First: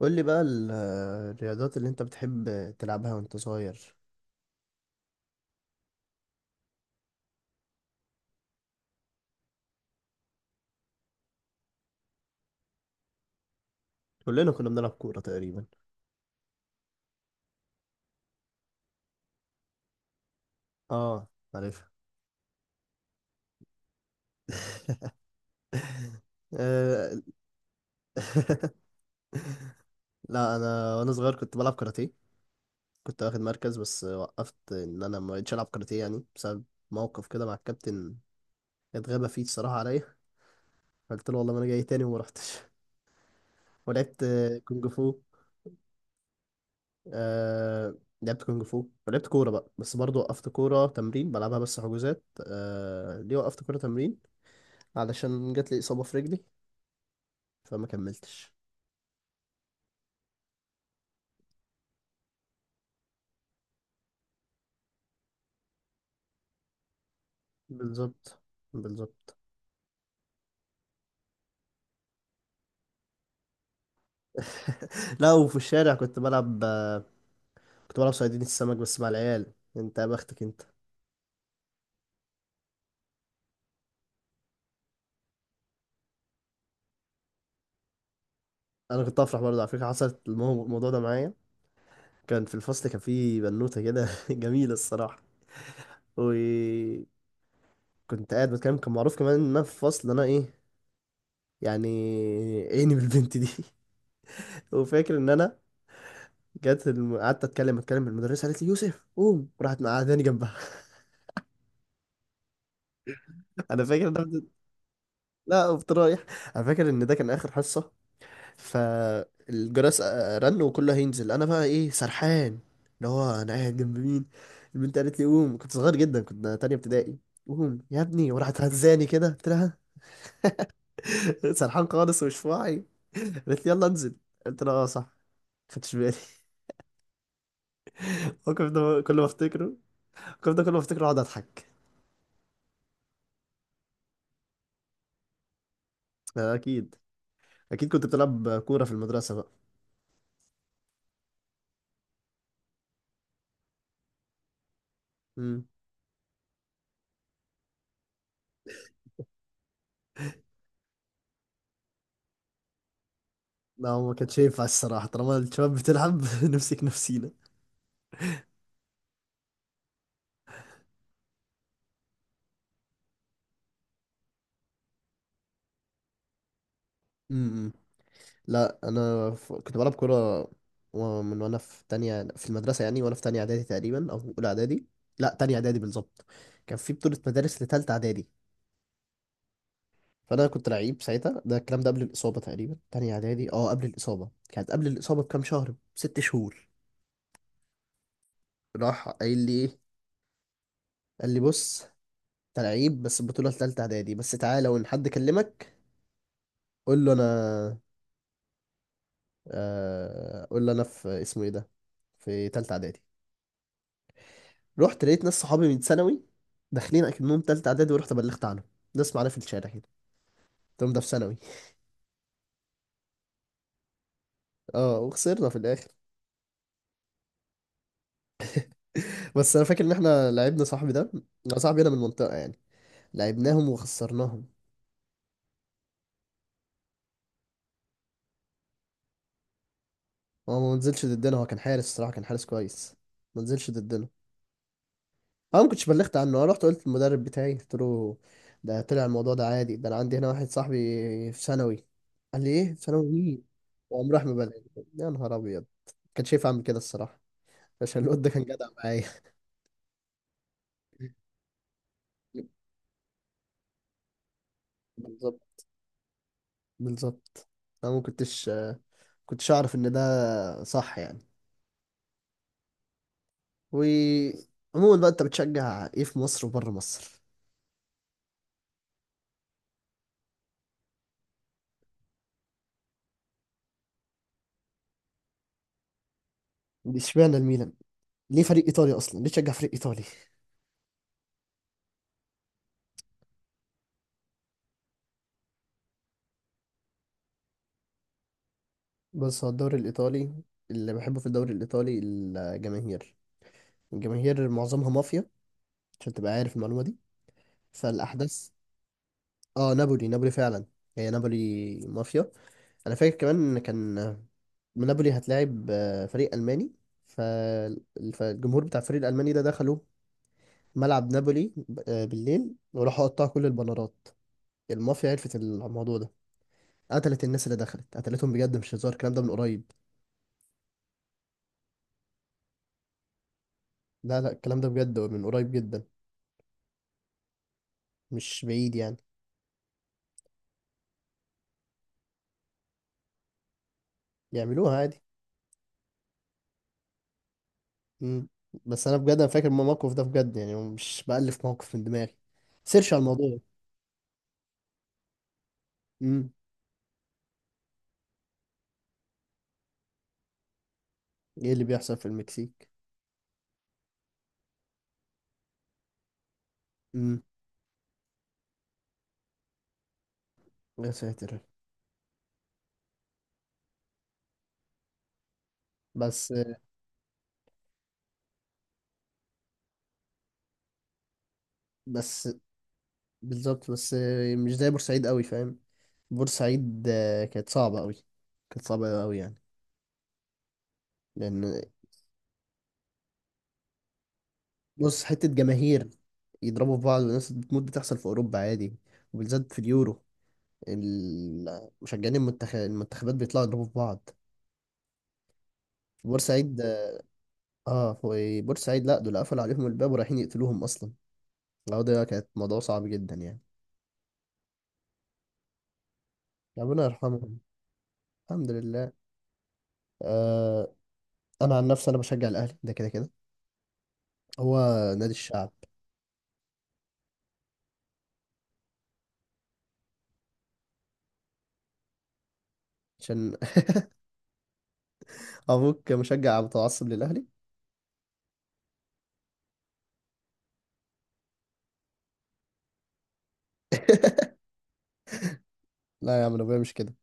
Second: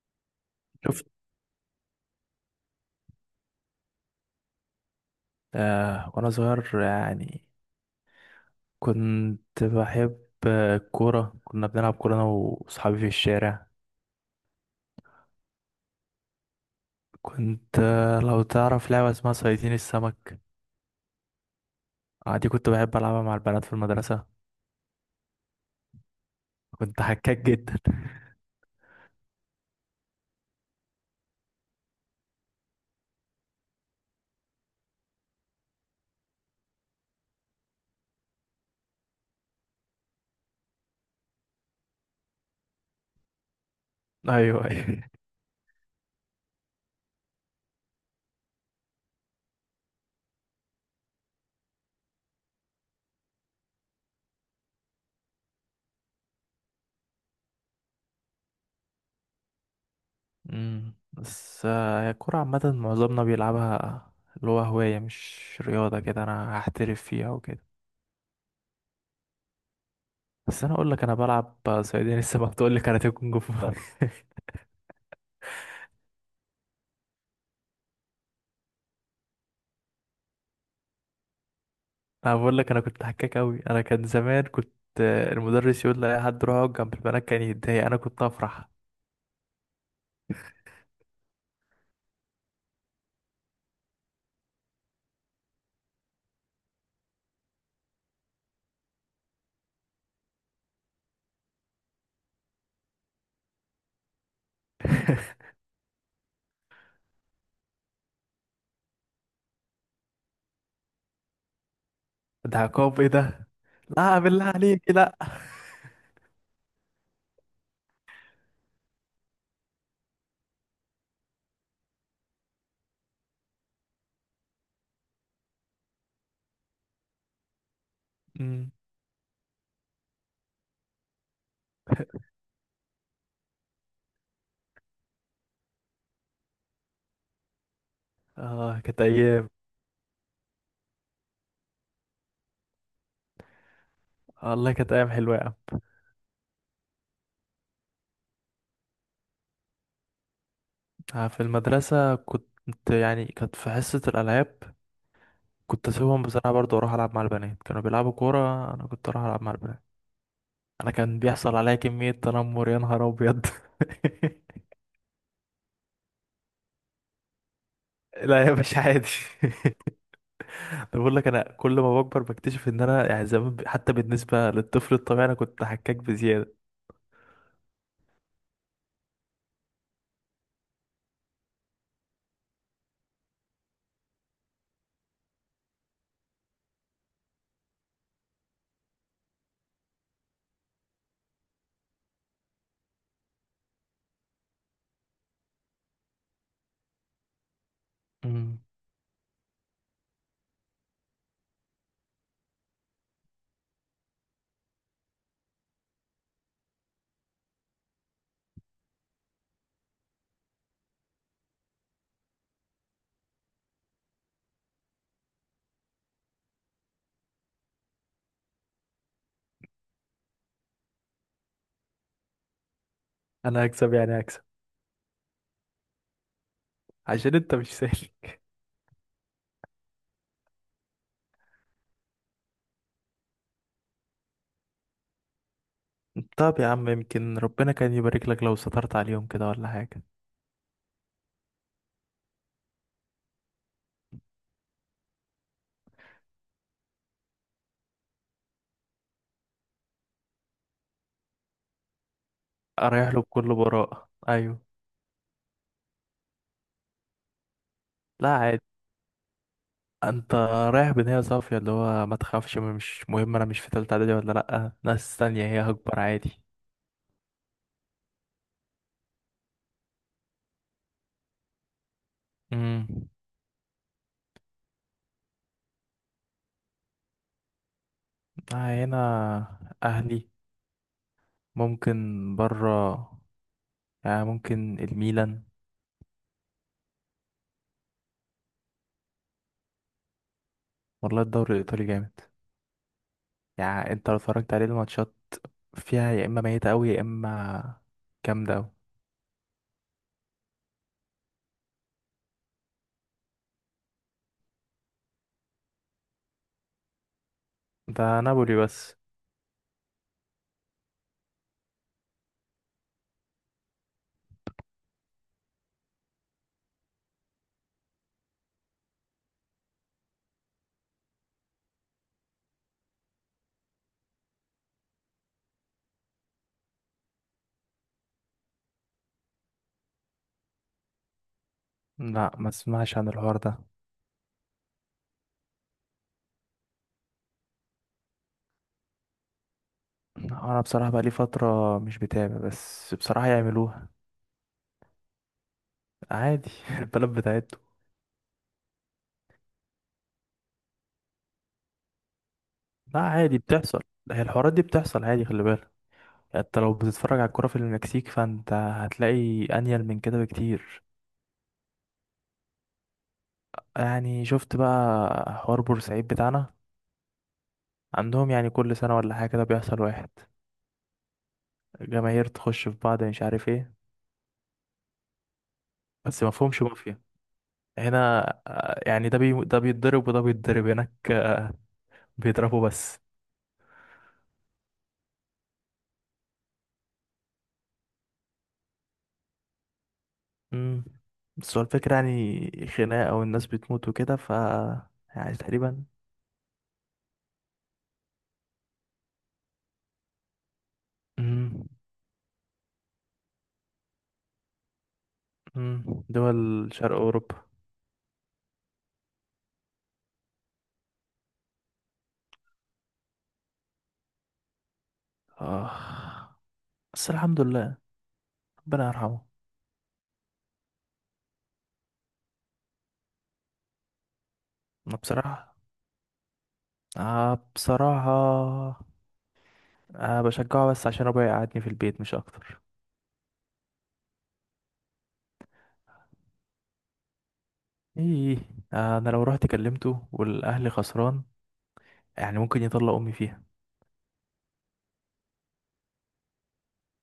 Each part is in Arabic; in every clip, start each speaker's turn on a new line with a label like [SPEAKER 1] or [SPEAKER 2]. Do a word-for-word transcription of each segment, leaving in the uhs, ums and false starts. [SPEAKER 1] قول لي بقى ال-
[SPEAKER 2] شفت.
[SPEAKER 1] الرياضات اللي انت بتحب تلعبها وانت صغير.
[SPEAKER 2] آه وانا صغير، يعني كنت بحب. آه، الكورة، كنا بنلعب كورة انا واصحابي في الشارع.
[SPEAKER 1] كلنا كنا بنلعب كورة تقريبا.
[SPEAKER 2] كنت آه، لو تعرف لعبة اسمها صيادين السمك،
[SPEAKER 1] اه، عارفها.
[SPEAKER 2] آه دي كنت بحب العبها مع البنات في المدرسة. كنت
[SPEAKER 1] آه،
[SPEAKER 2] حكاك جدا.
[SPEAKER 1] لا، انا وانا صغير كنت بلعب كاراتيه. كنت واخد مركز بس وقفت ان انا ما بقتش العب كاراتيه يعني بسبب موقف كده مع الكابتن، اتغابى فيه الصراحة عليا. قلت له والله ما انا جاي تاني وما رحتش. ولعبت
[SPEAKER 2] ايوه
[SPEAKER 1] كونج
[SPEAKER 2] ايوه.
[SPEAKER 1] فو. آه، لعبت كونج فو ولعبت كورة بقى، بس برضه وقفت كورة تمرين بلعبها بس حجوزات. آه ليه وقفت كورة تمرين؟ علشان جات لي إصابة في رجلي، فما كملتش.
[SPEAKER 2] أمم، بس آه، هي الكورة عامة معظمنا بيلعبها، اللي هو هواية مش رياضة كده انا هحترف فيها وكده.
[SPEAKER 1] بالظبط، بالظبط.
[SPEAKER 2] بس انا اقول لك، انا بلعب آه، صيادين السمك، تقول لي كاراتيه كونج فو.
[SPEAKER 1] لا، وفي الشارع كنت بلعب كنت بلعب صيادين السمك بس مع العيال. انت يا بختك انت.
[SPEAKER 2] انا بقول لك انا كنت حكاك قوي. انا كان زمان كنت، آه، المدرس يقول لأي حد روح اقعد جنب البنات كان يتضايق، انا كنت افرح.
[SPEAKER 1] انا كنت افرح برضه، على فكره حصلت المو- الموضوع ده معايا. كان في الفصل، كان في بنوته كده جميله الصراحه. وكنت قاعد بتكلم. كان معروف كمان ان انا في الفصل انا ايه يعني، عيني بالبنت دي. وفاكر ان انا جت. الم... قعدت اتكلم اتكلم. المدرسه قالت لي يوسف قوم، راحت مقعداني جنبها.
[SPEAKER 2] ده عقاب ايه ده؟
[SPEAKER 1] انا فاكر ان
[SPEAKER 2] لا
[SPEAKER 1] انا...
[SPEAKER 2] بالله عليك، لا.
[SPEAKER 1] لا، قمت رايح. انا فاكر ان ده كان اخر حصه، فالجرس آه، رن وكله هينزل، انا بقى ايه سرحان، اللي هو انا قاعد جنب مين؟ البنت قالت لي قوم. كنت صغير جدا، كنت تانية ابتدائي. قوم يا ابني، وراحت
[SPEAKER 2] أمم.
[SPEAKER 1] هزاني كده. قلت لها سرحان خالص ومش في وعي. قالت لي يلا انزل. قلت لها اه صح، ما خدتش بالي. الموقف
[SPEAKER 2] اه،
[SPEAKER 1] ده
[SPEAKER 2] كانت
[SPEAKER 1] كل ما
[SPEAKER 2] ايام.
[SPEAKER 1] افتكره، الموقف ده كل ما افتكره اقعد اضحك.
[SPEAKER 2] والله كانت ايام حلوه يا عم.
[SPEAKER 1] آه، اكيد، اكيد. كنت بتلعب كورة في المدرسة بقى.
[SPEAKER 2] آه، في المدرسه كنت، يعني كانت في حصه الالعاب،
[SPEAKER 1] امم.
[SPEAKER 2] كنت اسيبهم بصراحه برضه اروح العب مع البنات. كانوا بيلعبوا كوره، انا كنت اروح العب مع البنات. انا كان بيحصل عليا كميه تنمر، يا نهار ابيض.
[SPEAKER 1] لا، هو ما كانش ينفع الصراحة طالما الشباب بتلعب نمسك نفسينا.
[SPEAKER 2] لا يا باشا عادي. أنا بقول لك، انا كل ما بكبر بكتشف ان انا يعني زمان ب- حتى بالنسبه للطفل الطبيعي انا كنت حكاك بزياده.
[SPEAKER 1] امم. لا انا ف... كنت بلعب كوره. و- من وانا في تانية في المدرسه يعني، وانا في تانية اعدادي تقريبا، او اولى اعدادي. لا، تانية اعدادي بالظبط. كان في بطوله مدارس لتالتة اعدادي، فانا كنت لعيب ساعتها. ده الكلام ده قبل الاصابه تقريبا، تانية اعدادي، اه قبل الاصابه كانت قبل الاصابه بكام شهر، ست شهور.
[SPEAKER 2] مم.
[SPEAKER 1] راح قايل لي ايه؟ قال لي بص، انت لعيب بس البطوله لتالتة اعدادي بس، تعالى وان حد كلمك قول له انا آه، قول له انا في اسمه ايه ده، في تالتة اعدادي. رحت لقيت ناس صحابي من ثانوي داخلين اكنهم تالتة اعدادي، ورحت بلغت عنهم. ناس معانا في الشارع كده. قلت لهم ده في ثانوي.
[SPEAKER 2] انا هكسب، يعني هكسب،
[SPEAKER 1] اه، وخسرنا في الاخر.
[SPEAKER 2] عشان انت مش سهل.
[SPEAKER 1] بس انا فاكر ان احنا لعبنا صاحبي ده، صاحبي انا من المنطقة يعني، لعبناهم وخسرناهم.
[SPEAKER 2] طب يا عم، يمكن ربنا كان يبارك لك لو سترت عليهم كده ولا حاجه.
[SPEAKER 1] هو ما نزلش ضدنا، هو كان حارس الصراحة، كان حارس كويس، ما نزلش ضدنا. انا ما كنتش بلغت عنه، انا رحت قلت للمدرب بتاعي، قلت له ده طلع الموضوع ده عادي، ده انا عندي هنا واحد صاحبي في ثانوي. قال لي ايه، في ثانوي
[SPEAKER 2] اريح له
[SPEAKER 1] مين؟
[SPEAKER 2] بكل براءه،
[SPEAKER 1] وقام راح مبلغ.
[SPEAKER 2] ايوه.
[SPEAKER 1] يا نهار ابيض. كان شايف اعمل كده الصراحة عشان الواد
[SPEAKER 2] لا
[SPEAKER 1] ده كان
[SPEAKER 2] عادي،
[SPEAKER 1] جدع معايا.
[SPEAKER 2] انت رايح بنية صافية، اللي هو ما تخافش، مش مهم انا مش في تالتة اعدادي ولا لأ، ناس تانية
[SPEAKER 1] بالظبط،
[SPEAKER 2] هي، هكبر عادي.
[SPEAKER 1] بالظبط. انا ما كنتش كنتش اعرف ان ده صح يعني.
[SPEAKER 2] مم.
[SPEAKER 1] وعموما بقى، انت بتشجع ايه في مصر وبره مصر؟
[SPEAKER 2] آه، هنا أهلي، ممكن برا يعني ممكن الميلان.
[SPEAKER 1] اشمعنى الميلان؟ ليه فريق ايطالي اصلا؟ ليه تشجع فريق ايطالي؟
[SPEAKER 2] والله الدوري الإيطالي جامد، يعني أنت لو اتفرجت عليه الماتشات، فيها يا إما ميتة أوي يا إما جامدة أوي.
[SPEAKER 1] بص، هو الدوري الايطالي، اللي بحبه في الدوري الايطالي الجماهير. الجماهير معظمها مافيا، عشان تبقى عارف المعلومه دي،
[SPEAKER 2] ده
[SPEAKER 1] فالاحداث...
[SPEAKER 2] نابولي بس.
[SPEAKER 1] اه، نابولي، نابولي فعلا. هي نابولي مافيا. انا فاكر كمان ان كان نابولي هتلاعب آه، فريق الماني. فال- فالجمهور بتاع الفريق الالماني ده دخلوا ملعب نابولي ب- آه، بالليل، وراحوا قطعوا كل البنرات. المافيا عرفت الموضوع ده، قتلت الناس اللي دخلت، قتلتهم بجد مش هزار. الكلام ده من قريب.
[SPEAKER 2] لا، ما اسمعش عن الحوار ده.
[SPEAKER 1] لا لا، الكلام ده بجد من قريب جدا، مش بعيد يعني.
[SPEAKER 2] أنا بصراحة بقالي فترة مش بتابع، بس بصراحة يعملوها.
[SPEAKER 1] يعملوها عادي.
[SPEAKER 2] عادي. البلد بتاعته.
[SPEAKER 1] مم. بس انا بجد، انا فاكر الموقف ده بجد، يعني مش بألف موقف من دماغي. سيرش على
[SPEAKER 2] لا
[SPEAKER 1] الموضوع.
[SPEAKER 2] عادي، بتحصل. هي الحوارات دي بتحصل عادي، خلي بالك.
[SPEAKER 1] مم.
[SPEAKER 2] يعني انت لو بتتفرج على الكرة في المكسيك، فانت هتلاقي انيل من كده بكتير.
[SPEAKER 1] ايه اللي بيحصل في المكسيك؟
[SPEAKER 2] يعني شفت بقى حوار بورسعيد بتاعنا؟
[SPEAKER 1] مم.
[SPEAKER 2] عندهم يعني كل سنة ولا حاجة كده بيحصل واحد.
[SPEAKER 1] يا ساتر.
[SPEAKER 2] جماهير تخش في بعض، مش عارف ايه، بس ما
[SPEAKER 1] بس.
[SPEAKER 2] فهمش مافيا هنا. آه، يعني ده بي... ده بيتضرب وده بيتضرب هناك، آه،
[SPEAKER 1] بس.
[SPEAKER 2] بيضربوا بس.
[SPEAKER 1] بالظبط، بس مش زي بورسعيد قوي، فاهم؟ بورسعيد آه، كانت صعبة قوي، كانت صعبة قوي يعني.
[SPEAKER 2] امم. بس
[SPEAKER 1] لأن...
[SPEAKER 2] هو الفكرة يعني خناقة والناس بتموت وكده، ف
[SPEAKER 1] بص، حتة
[SPEAKER 2] يعني تقريبا.
[SPEAKER 1] جماهير يضربوا في بعض وناس بتموت بتحصل في أوروبا عادي، وبالذات في اليورو.
[SPEAKER 2] امم.
[SPEAKER 1] ال- مشجعين المنتخب المنتخبات بيطلعوا يضربوا في بعض.
[SPEAKER 2] امم،
[SPEAKER 1] في
[SPEAKER 2] دول
[SPEAKER 1] بورسعيد
[SPEAKER 2] شرق
[SPEAKER 1] اه
[SPEAKER 2] أوروبا.
[SPEAKER 1] آه، في بورسعيد لا، دول قفلوا عليهم الباب ورايحين يقتلوهم أصلا. العودة ده كانت موضوع صعب جدا يعني.
[SPEAKER 2] آه.
[SPEAKER 1] ربنا
[SPEAKER 2] بس
[SPEAKER 1] يرحمهم.
[SPEAKER 2] الحمد لله.
[SPEAKER 1] الحمد
[SPEAKER 2] ربنا
[SPEAKER 1] لله.
[SPEAKER 2] يرحمه.
[SPEAKER 1] آه أنا عن نفسي أنا بشجع الأهلي، ده كده كده. هو
[SPEAKER 2] أنا
[SPEAKER 1] نادي الشعب.
[SPEAKER 2] بصراحة، آه بصراحة، آه بشجعه بس عشان أبويا يقعدني في البيت مش أكتر.
[SPEAKER 1] عشان ابوك مشجع متعصب للاهلي.
[SPEAKER 2] إيه. آه، أنا لو رحت كلمته والأهلي خسران، يعني ممكن يطلع امي فيها.
[SPEAKER 1] لا يا عم، أنا ابويا مش كده.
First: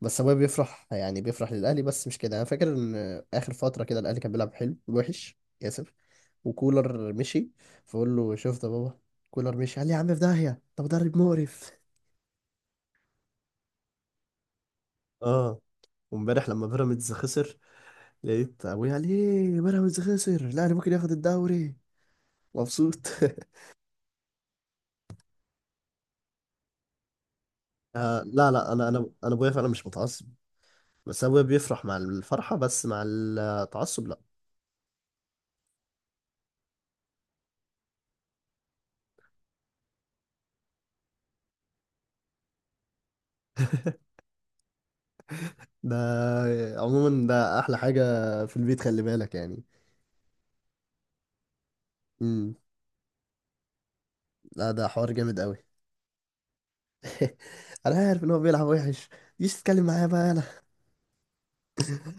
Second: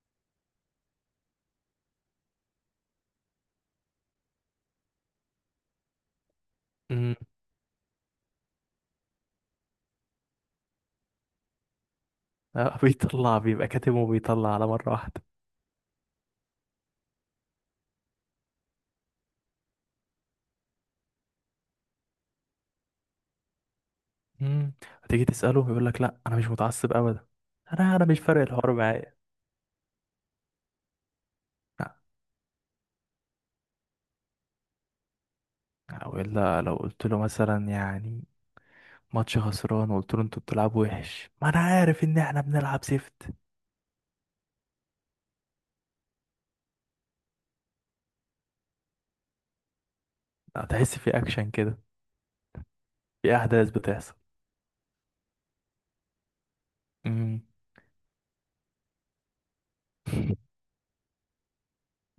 [SPEAKER 1] بس ابويا بيفرح، يعني بيفرح للاهلي بس، مش كده. انا فاكر ان اخر فتره كده الاهلي كان بيلعب حلو وحش، اسف، وكولر
[SPEAKER 2] امم.
[SPEAKER 1] مشي. فقول له شفت يا بابا، كولر مشي. قال لي يا عم في داهيه، ده مدرب مقرف.
[SPEAKER 2] آه، بيطلع بيبقى كاتم وبيطلع على مره واحده.
[SPEAKER 1] اه، وامبارح لما بيراميدز خسر، لقيت ابويا قال ايه، بيراميدز خسر الاهلي ممكن ياخد الدوري. مبسوط.
[SPEAKER 2] امم. هتيجي تساله يقول لك لا انا مش متعصب ابدا، انا انا مش
[SPEAKER 1] آه
[SPEAKER 2] فارق
[SPEAKER 1] لا لا،
[SPEAKER 2] الحوار
[SPEAKER 1] انا انا
[SPEAKER 2] معايا.
[SPEAKER 1] انا ابويا فعلا مش متعصب. بس ابويا بيفرح
[SPEAKER 2] لا.
[SPEAKER 1] مع الفرحة بس، مع التعصب لا.
[SPEAKER 2] او الا لو قلت له مثلا، يعني ماتش خسران، وقلت له انتوا بتلعبوا وحش، ما انا عارف ان احنا بنلعب سيفت.
[SPEAKER 1] ده عموما ده احلى حاجة في البيت، خلي بالك يعني.
[SPEAKER 2] هتحس في اكشن كده،
[SPEAKER 1] امم.
[SPEAKER 2] في احداث بتحصل.
[SPEAKER 1] لا، ده حوار جامد قوي.
[SPEAKER 2] امم.
[SPEAKER 1] انا عارف ان هو بيلعب وحش. مش تتكلم معايا بقى انا.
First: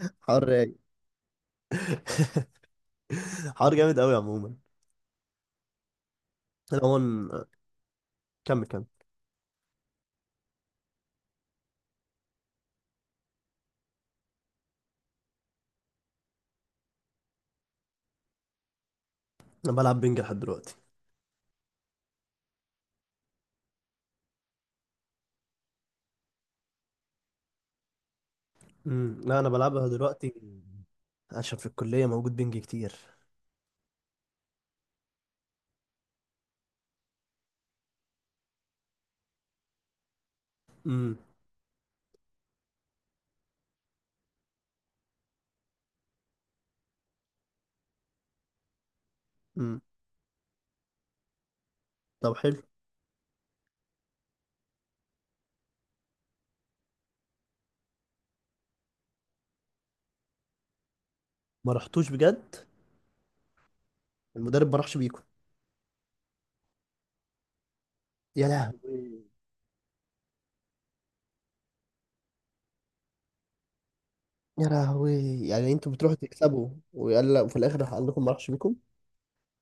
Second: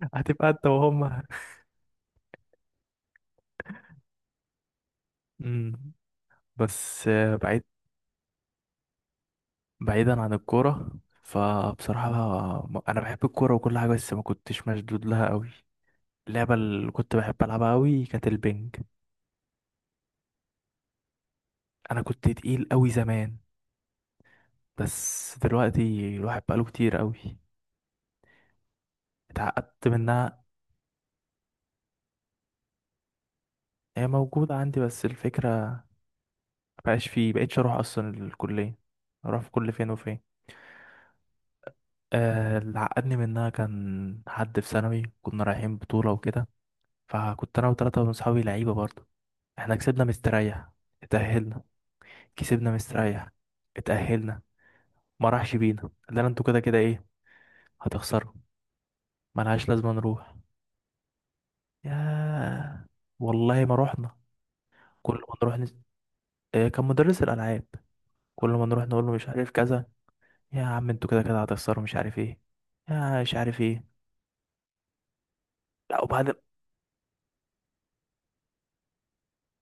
[SPEAKER 1] حوار
[SPEAKER 2] هتبقى انت
[SPEAKER 1] رايق.
[SPEAKER 2] وهم.
[SPEAKER 1] حوار جامد قوي عموما.
[SPEAKER 2] امم.
[SPEAKER 1] انا
[SPEAKER 2] بس آه،
[SPEAKER 1] عموما،
[SPEAKER 2] بعيد،
[SPEAKER 1] كمل، كمل.
[SPEAKER 2] بعيدا عن الكورة، فبصراحة، م- أنا بحب الكورة وكل حاجة بس ما كنتش مشدود لها أوي. اللعبة اللي كنت بحب ألعبها أوي كانت البنج.
[SPEAKER 1] انا بلعب بينج لحد دلوقتي.
[SPEAKER 2] أنا كنت تقيل أوي زمان، بس دلوقتي الواحد بقاله كتير أوي،
[SPEAKER 1] امم. لا انا بلعبها
[SPEAKER 2] اتعقدت
[SPEAKER 1] دلوقتي
[SPEAKER 2] منها.
[SPEAKER 1] عشان في الكلية موجود بينج كتير.
[SPEAKER 2] هي موجودة عندي بس الفكرة مبقاش فيه، مبقتش أروح أصلا الكلية، أروح في كل فين وفين.
[SPEAKER 1] امم.
[SPEAKER 2] آه، اللي عقدني منها كان حد في ثانوي، كنا رايحين بطولة وكده، فكنت أنا وتلاتة من صحابي لعيبة برضه. احنا
[SPEAKER 1] امم.
[SPEAKER 2] كسبنا مستريح، اتأهلنا،
[SPEAKER 1] طب حلو.
[SPEAKER 2] كسبنا مستريح، اتأهلنا. ما راحش بينا، قال لنا انتوا كده كده ايه، هتخسروا، ملهاش لازمة نروح.
[SPEAKER 1] ما رحتوش بجد؟
[SPEAKER 2] ياه، والله ما رحنا.
[SPEAKER 1] المدرب ما راحش
[SPEAKER 2] كل
[SPEAKER 1] بيكم؟
[SPEAKER 2] ما نروح نس... آه، كان مدرس الألعاب،
[SPEAKER 1] يا
[SPEAKER 2] كل ما نروح نقول له
[SPEAKER 1] لهوي.
[SPEAKER 2] مش عارف كذا، يا عم انتوا كده كده هتخسروا مش عارف ايه، يا مش عارف ايه.
[SPEAKER 1] يا لهوي. يعني انتوا
[SPEAKER 2] لا،
[SPEAKER 1] بتروحوا
[SPEAKER 2] وبعد
[SPEAKER 1] تكسبوا ويقلق، وفي الاخر راح قال لكم ما راحش بيكم.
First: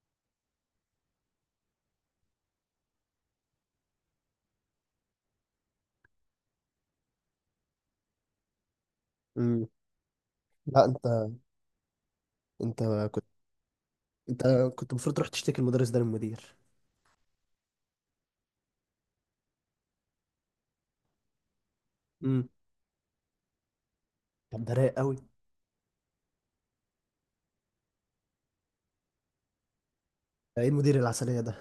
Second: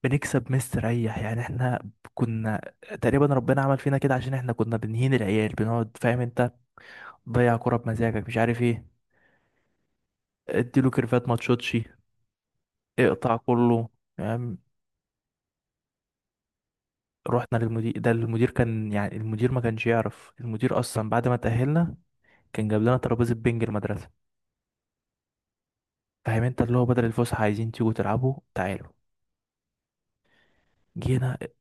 [SPEAKER 2] بنكسب مستريح يعني احنا، كنا تقريبا ربنا عمل فينا كده عشان احنا كنا بنهين العيال، بنقعد فاهم انت، ضيع كرة بمزاجك مش عارف ايه،
[SPEAKER 1] امم. لا،
[SPEAKER 2] اديله
[SPEAKER 1] انت
[SPEAKER 2] كيرفات ما تشوتش،
[SPEAKER 1] انت كنت
[SPEAKER 2] اقطع كله.
[SPEAKER 1] انت
[SPEAKER 2] يعني
[SPEAKER 1] كنت المفروض تروح تشتكي المدرس ده للمدير.
[SPEAKER 2] رحنا للمدير، ده المدير كان، يعني المدير ما كانش يعرف، المدير اصلا بعد ما تأهلنا
[SPEAKER 1] امم.
[SPEAKER 2] كان جاب لنا ترابيزة بنج المدرسة،
[SPEAKER 1] طب ده رايق قوي.
[SPEAKER 2] فاهم انت؟ اللي هو بدل الفسحه عايزين تيجوا تلعبوا تعالوا.
[SPEAKER 1] ده ايه المدير
[SPEAKER 2] جينا.
[SPEAKER 1] العسليه ده؟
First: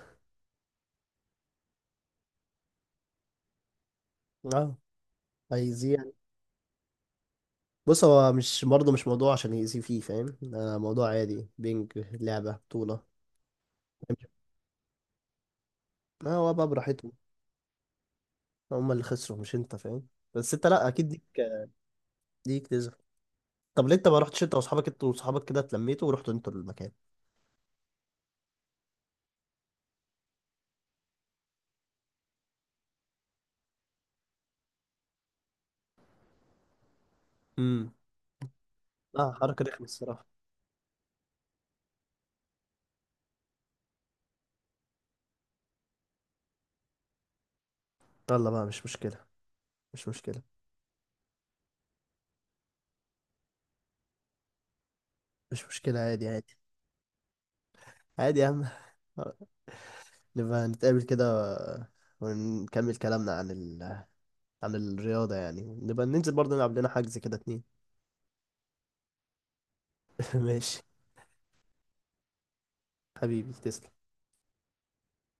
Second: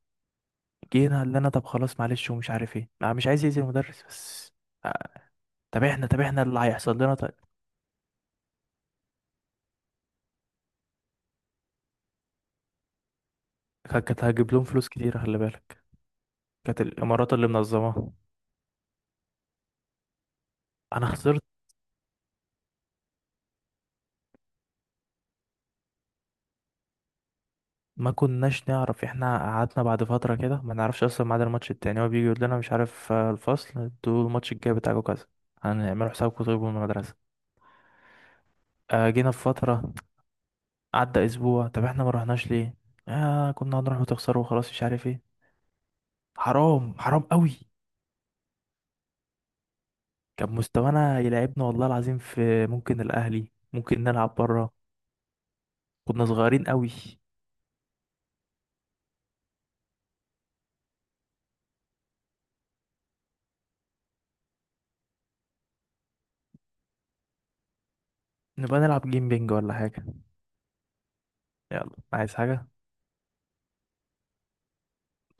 [SPEAKER 2] جينا اللي انا طب خلاص معلش ومش عارف ايه، انا مش عايز يأذي المدرس بس.
[SPEAKER 1] اه،
[SPEAKER 2] آه، طب
[SPEAKER 1] هيأذيه
[SPEAKER 2] احنا،
[SPEAKER 1] يعني.
[SPEAKER 2] طب احنا اللي هيحصل لنا طيب،
[SPEAKER 1] بص، هو مش برضه مش موضوع عشان يأذيه فيه، فاهم؟ ده موضوع عادي، بينج، لعبه بطوله.
[SPEAKER 2] كانت كانت هجيب لهم فلوس كتير خلي بالك،
[SPEAKER 1] ما هو بقى
[SPEAKER 2] كانت
[SPEAKER 1] براحتهم.
[SPEAKER 2] الامارات اللي منظماها.
[SPEAKER 1] هم اللي خسروا مش انت، فاهم؟ بس انت لا
[SPEAKER 2] انا
[SPEAKER 1] اكيد ليك
[SPEAKER 2] خسرت.
[SPEAKER 1] ليك تزعل. طب ليه انت ما رحتش انت واصحابك، انت واصحابك كده اتلميتوا ورحتوا انتوا المكان.
[SPEAKER 2] ما كناش نعرف، احنا قعدنا بعد فتره كده ما نعرفش اصلا ميعاد الماتش التاني، هو بيجي يقول لنا مش عارف، آه، الفصل انتوا الماتش الجاي بتاعكم كذا، هنعملوا حسابكم طيب من المدرسه.
[SPEAKER 1] امم.
[SPEAKER 2] آه،
[SPEAKER 1] لا،
[SPEAKER 2] جينا في
[SPEAKER 1] حركه رخمه
[SPEAKER 2] فتره،
[SPEAKER 1] الصراحه.
[SPEAKER 2] عدى اسبوع، طب احنا ما رحناش ليه؟ آه كنا هنروح وتخسروا وخلاص مش عارف ايه. حرام، حرام قوي.
[SPEAKER 1] يلا بقى، مش مشكلة، مش مشكلة.
[SPEAKER 2] كان مستوانا يلعبنا والله العظيم في، ممكن الاهلي ممكن نلعب بره،
[SPEAKER 1] مش مشكلة،
[SPEAKER 2] كنا
[SPEAKER 1] عادي، عادي.
[SPEAKER 2] صغيرين قوي.
[SPEAKER 1] عادي يا عم. نبقى نتقابل كده، ونكمل كلامنا عن ال... عن الرياضة يعني. نبقى ننزل برضه، نلعب لنا حجز كده اتنين.
[SPEAKER 2] نبقى نلعب جيم بينج ولا حاجه.
[SPEAKER 1] ماشي.
[SPEAKER 2] يلا، عايز حاجه؟
[SPEAKER 1] حبيبي تسلم.